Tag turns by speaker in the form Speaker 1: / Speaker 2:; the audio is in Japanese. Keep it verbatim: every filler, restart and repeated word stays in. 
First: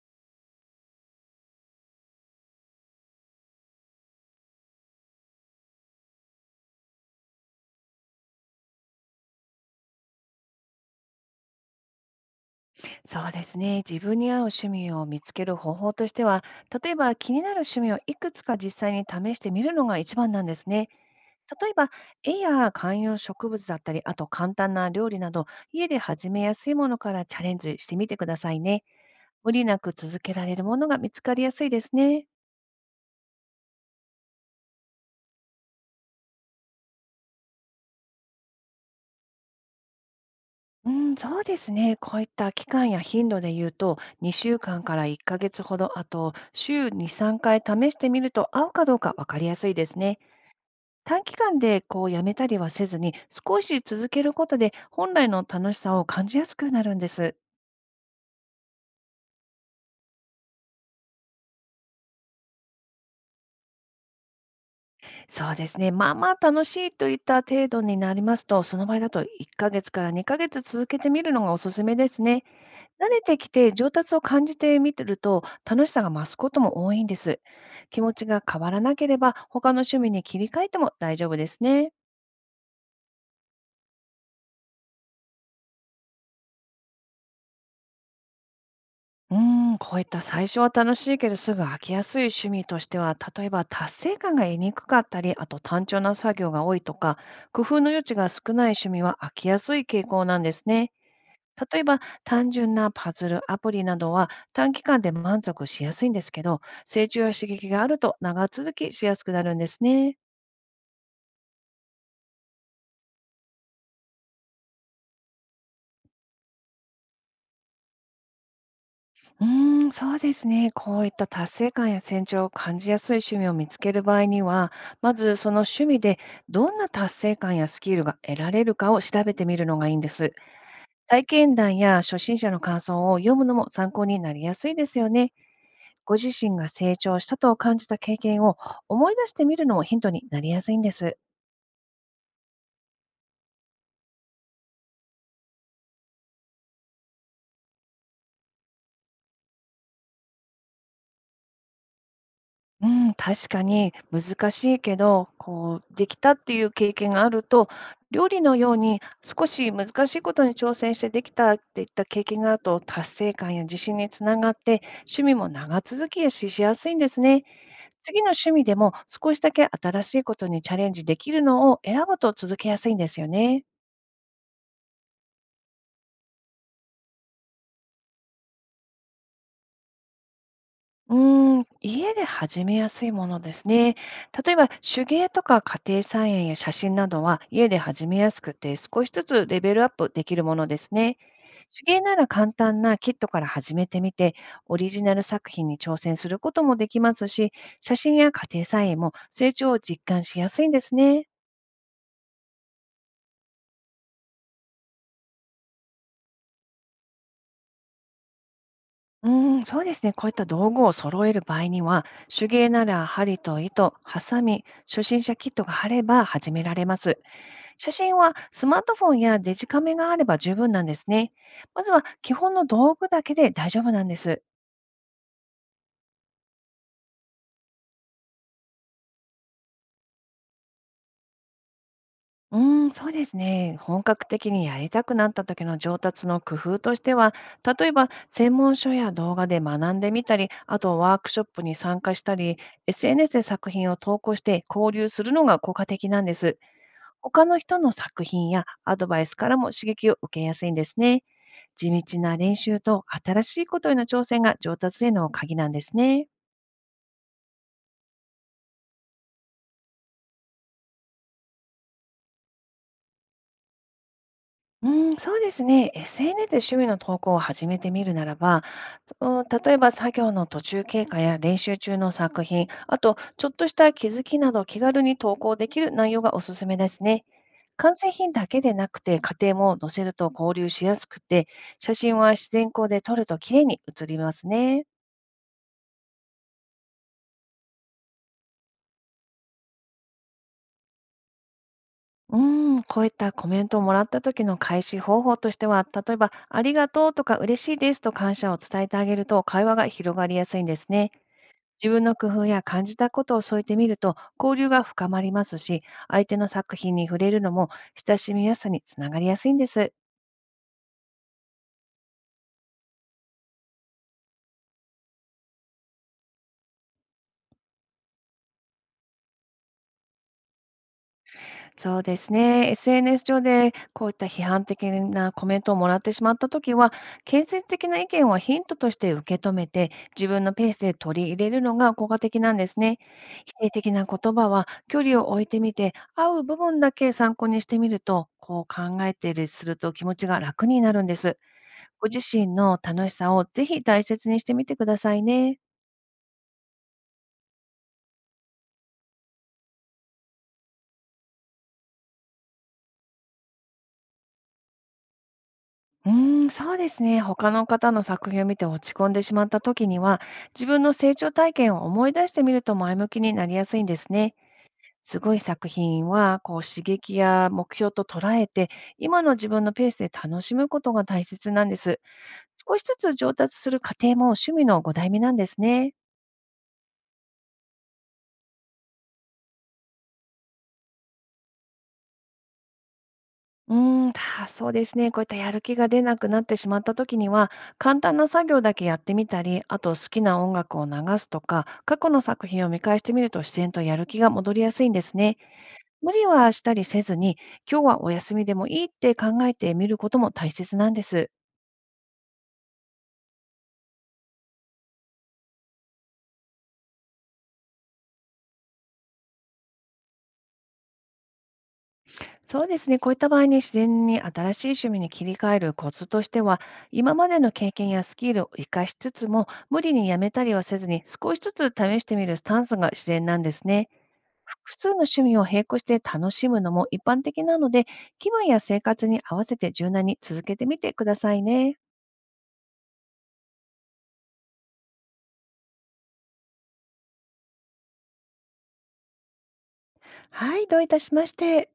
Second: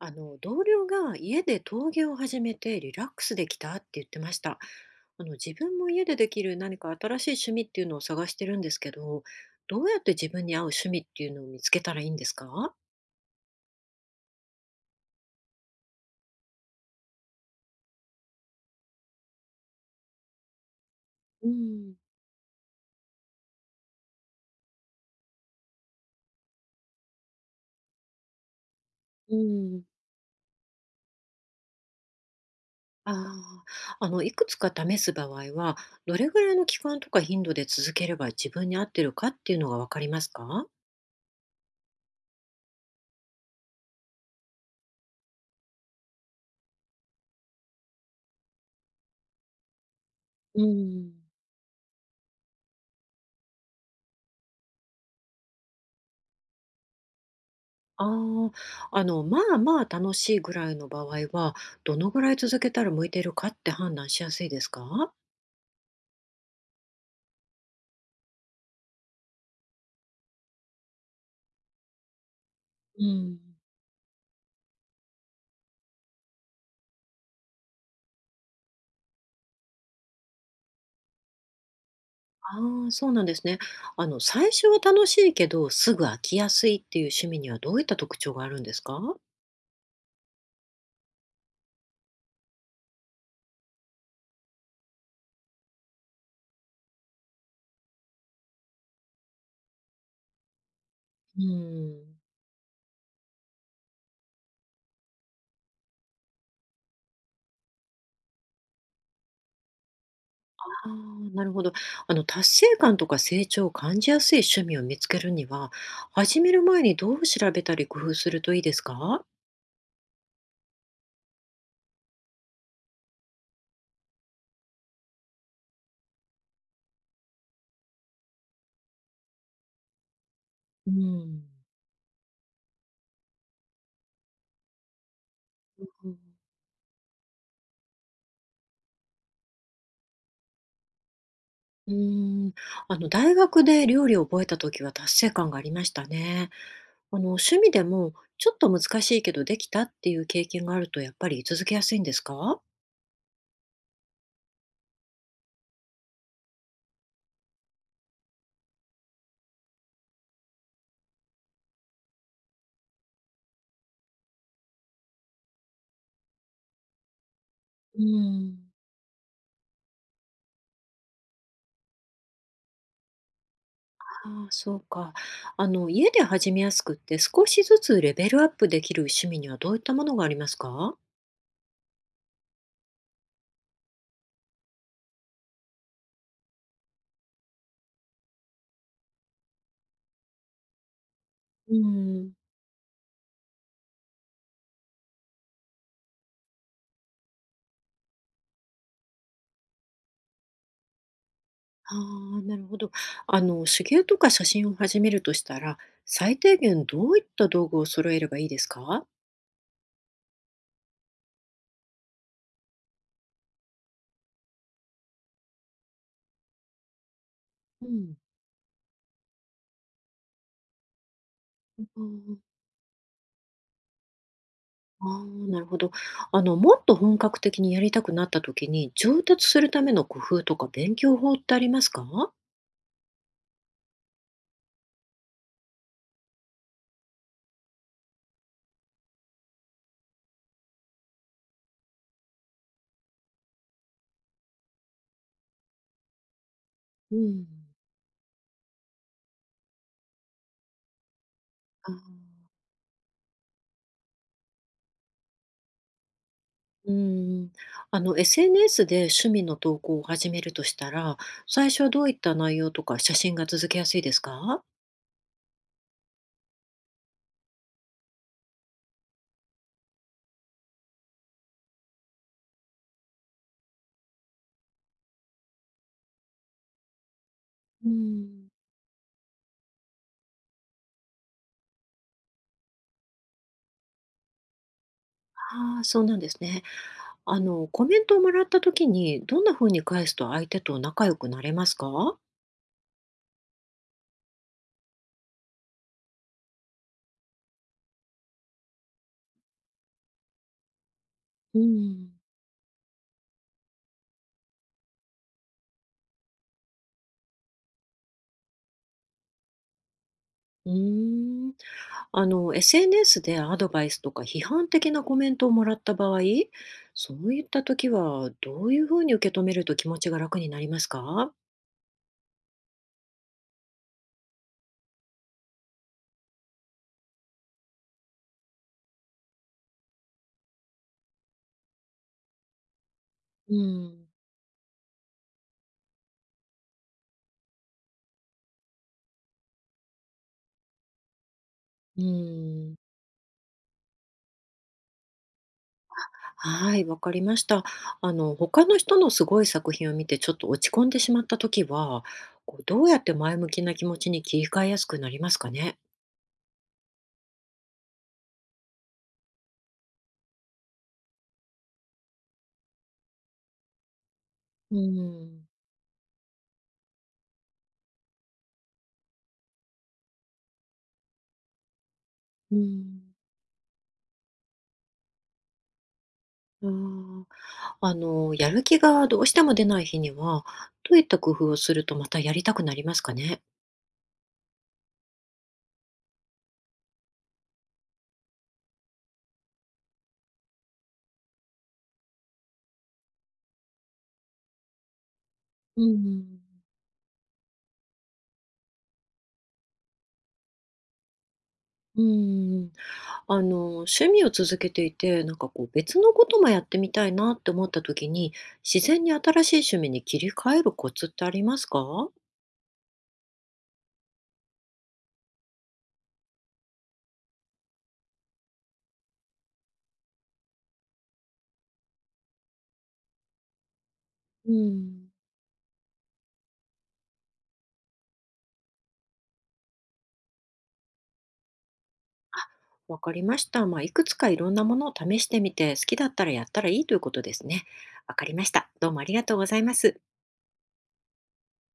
Speaker 1: あの同僚が家で陶芸を始めてリラックスできたって言ってました。あの自分も家でできる何か新しい趣味っていうのを探してるんですけど、どうやって自分に合う趣味っていうのを見つけたらいいんですか？
Speaker 2: そうですね。自分に合う趣味を見つける方法としては、例えば気になる趣味をいくつか実際に試してみるのが一番なんですね。
Speaker 1: う
Speaker 2: 例えば、
Speaker 1: ん、
Speaker 2: 絵や観葉植物だったり、あと簡単な料理など、家で始めやすいものからチャレンジしてみてくださいね。
Speaker 1: う
Speaker 2: 無理な
Speaker 1: ん、
Speaker 2: く続けられるものが見つかりやすいですね。
Speaker 1: ああ、あのいくつか試す場合はどれぐらいの期間とか頻度で続ければ自分に合ってるかっていうのがわかりますか？
Speaker 2: うん、そうですね。こういった期間や頻度で言うと、にしゅうかんかんからいっかげつほど、あと週に、さんかい試してみると合うかどうか分かりやすいですね。
Speaker 1: うん。
Speaker 2: 短期間でこうやめたりはせずに、少し続けることで本来の楽しさを感じやすくなるんです。
Speaker 1: ああ、あの、まあまあ楽しいぐらいの場合は、どのぐらい続けたら向いているかって判断しやすいですか。
Speaker 2: そうですね。まあまあ楽しいといった程度になりますと、その場合だといっかげつからにかげつ続けてみるのがおすすめですね。
Speaker 1: う
Speaker 2: 慣れ
Speaker 1: ん。
Speaker 2: てきて上達を感じてみてると、楽しさが増すことも多いんです。気持ちが変わらなければ、他の趣味に切り替えても大丈夫ですね。
Speaker 1: ああ、そうなんですね。あの、最初は楽しいけど、すぐ飽きやすいっていう趣味にはどういった特徴があるんですか。
Speaker 2: うーん、こういった最初は楽しいけどすぐ飽きやすい趣味としては、例えば達成感が得にくかったり、あと単調な作業が多いとか、工夫の余地が少ない趣味は飽きやすい傾向なんですね。
Speaker 1: う
Speaker 2: 例えば
Speaker 1: ん。
Speaker 2: 単純なパズル、アプリなどは短期間で満足しやすいんですけど、成長や刺激があると長続きしやすくなるんですね。
Speaker 1: ああ、なるほど。あの、達成感とか成長を感じやすい趣味を見つけるには、始める前にどう調べたり工夫するといいですか。
Speaker 2: うーん、そうですね。こういった達成感や成長を感じやすい趣味を見つける場合には、まずその趣味でどんな達成感やスキルが得られるかを調べてみるのがいいんです。
Speaker 1: う
Speaker 2: 体
Speaker 1: ん。
Speaker 2: 験談や初心者の感想を読むのも参考になりやすいですよね。
Speaker 1: う
Speaker 2: ご
Speaker 1: ん
Speaker 2: 自身が成長したと感じた経験を思い出してみるのもヒントになりやすいんです。
Speaker 1: うーん、あの、大学で料理を覚えた時は達成感がありましたね。あの、趣味でもちょっと難しいけどできたっていう経験があるとやっぱり続けやすいんですか。
Speaker 2: うん、確かに難しいけど、こう、できたっていう経験があると、料理のように少し難しいことに挑戦してできたっていった経験があると、達成感や自信につながって、趣味も長続きやししやすいんですね。
Speaker 1: うー
Speaker 2: 次の趣味
Speaker 1: ん、
Speaker 2: でも少しだけ新しいことにチャレンジできるのを選ぶと続けやすいんですよね。
Speaker 1: ああ、そうか。あの、家で始めやすくって少しずつレベルアップできる趣味にはどういったものがありますか。
Speaker 2: うーん、家で始めやすいものですね。例えば手芸とか家庭菜園や写真などは家で始めやすくて少しずつレベルアップできるものですね。
Speaker 1: うー
Speaker 2: 手芸なら
Speaker 1: ん、
Speaker 2: 簡単なキットから始めてみてオリジナル作品に挑戦することもできますし、写真や家庭菜園も成長を実感しやすいんですね。
Speaker 1: ああ、なるほど。あの、手芸とか写真を始めるとしたら、最低限どういった道具を揃えればいいですか。
Speaker 2: うーん、そうですね。こういった道具を揃える場合には、手芸なら針と糸、ハサミ、初心者キットがあれば始められます。
Speaker 1: う
Speaker 2: 写
Speaker 1: ん。
Speaker 2: 真はスマートフォンやデジカメがあれば十分なんですね。まずは基本の道具だけで大丈夫なんです。
Speaker 1: ああ、なるほど。あの、もっと本格的にやりたくなった時に、上達するための工夫とか勉強法ってありますか？
Speaker 2: うーん、そうですね。本格的にやりたくなった時の上達の工夫としては、例えば専門書や動画で学んでみたり、あとワークショップに参加したり、エスエヌエス で作品を投稿して交流するのが効果的なんです。
Speaker 1: う
Speaker 2: 他
Speaker 1: ん。
Speaker 2: の人の作品やアドバイスからも刺激を受けやすいんですね。地道
Speaker 1: あ
Speaker 2: な練習と新しいことへの挑戦が上達への鍵なんですね。
Speaker 1: うーん。あの、エスエヌエス で趣味の投稿を始めるとしたら、最初はどういった内容とか写真が続けやすいですか？
Speaker 2: うん、そうですね。エスエヌエス で趣味の投稿を始めてみるならば、そう例えば作業の途中経過や練習中の作品、あとちょっとした気づきなど気軽に投稿できる内容がおすすめですね。
Speaker 1: うー
Speaker 2: 完成品だ
Speaker 1: ん。
Speaker 2: けでなくて家庭も載せると交流しやすくて、写真は自然光で撮ると綺麗に写りますね。
Speaker 1: ああ、そうなんですね。あの、コメントをもらった時に、どんな風に返すと相手と仲良くなれますか？
Speaker 2: うーん、こういったコメントをもらった時の返し方法としては、例えば、ありがとうとか嬉しいですと感謝を伝えてあげると会話が広がりやすいんですね。
Speaker 1: うー
Speaker 2: 自分の
Speaker 1: ん。
Speaker 2: 工夫や感じたことを添えてみると交流が深まりますし、相手の作品に触れるのも親しみやすさにつながりやすいんです。
Speaker 1: うーん。あの、エスエヌエス でアドバイスとか批判的なコメントをもらった場合、そういった時はどういうふうに受け止めると気持ちが楽になりますか。
Speaker 2: そうですね。エスエヌエス 上でこういった批判的なコメントをもらってしまったときは、建設的な意見はヒントとして受け止めて、自分のペースで取り入れるのが効果的なんですね。否
Speaker 1: う
Speaker 2: 定的な
Speaker 1: ん、
Speaker 2: 言葉は距離を置いてみて、合う部分だけ参考にしてみると、こう考えてすると気持ちが楽になるんです。
Speaker 1: う
Speaker 2: ご自身
Speaker 1: ん、
Speaker 2: の楽しさをぜひ大切にしてみてくださいね。
Speaker 1: はい、わかりました。あの、他の人のすごい作品を見てちょっと落ち込んでしまった時は、こうどうやって前向きな気持ちに切り替えやすくなりますかね。
Speaker 2: うーん、そうですね。他の方の作品を見て落ち込んでしまった時には、自分の成長体験を思い出してみると前向きになりやすいんですね。
Speaker 1: う
Speaker 2: すごい
Speaker 1: ん、
Speaker 2: 作品は、こう刺激や目標と捉えて、今の自分のペースで楽しむことが大切なんです。
Speaker 1: う
Speaker 2: 少しず
Speaker 1: ん。
Speaker 2: つ上達する過程も趣味のご代目なんですね。
Speaker 1: あーあの、やる気がどうしても出ない日には、どういった工夫をするとまたやりたくなりますかね。
Speaker 2: うーん、たそうですね。こういったやる気が出なくなってしまった時には、簡単な作業だけやってみたり、あと好きな音楽を流すとか、過去の作品を見返してみると自然とやる気が戻りやすいんですね。
Speaker 1: う
Speaker 2: 無理は
Speaker 1: ん、
Speaker 2: したりせずに、今日はお休みでもいいって考えてみることも大切なんです。
Speaker 1: うん。あの、趣味を続けていて、なんかこう別のこともやってみたいなって思った時に、自然に新しい趣味に切り替えるコツってありますか？
Speaker 2: そうですね。こういった場合に自然に新しい趣味に切り替えるコツとしては、今までの経験やスキルを活かしつつも、無理にやめたりはせずに、少しずつ試してみるスタンスが自然なんですね。
Speaker 1: う
Speaker 2: 複数の
Speaker 1: ん。
Speaker 2: 趣味を並行して楽しむのも一般的なので、気分や生活に合わせて柔軟に続けてみてくださいね。
Speaker 1: わかりました。まあ、いくつかいろんなものを試してみて、好きだったらやったらいいということですね。わかりました。どうもありがとうございます。
Speaker 2: はい、どういたしまして。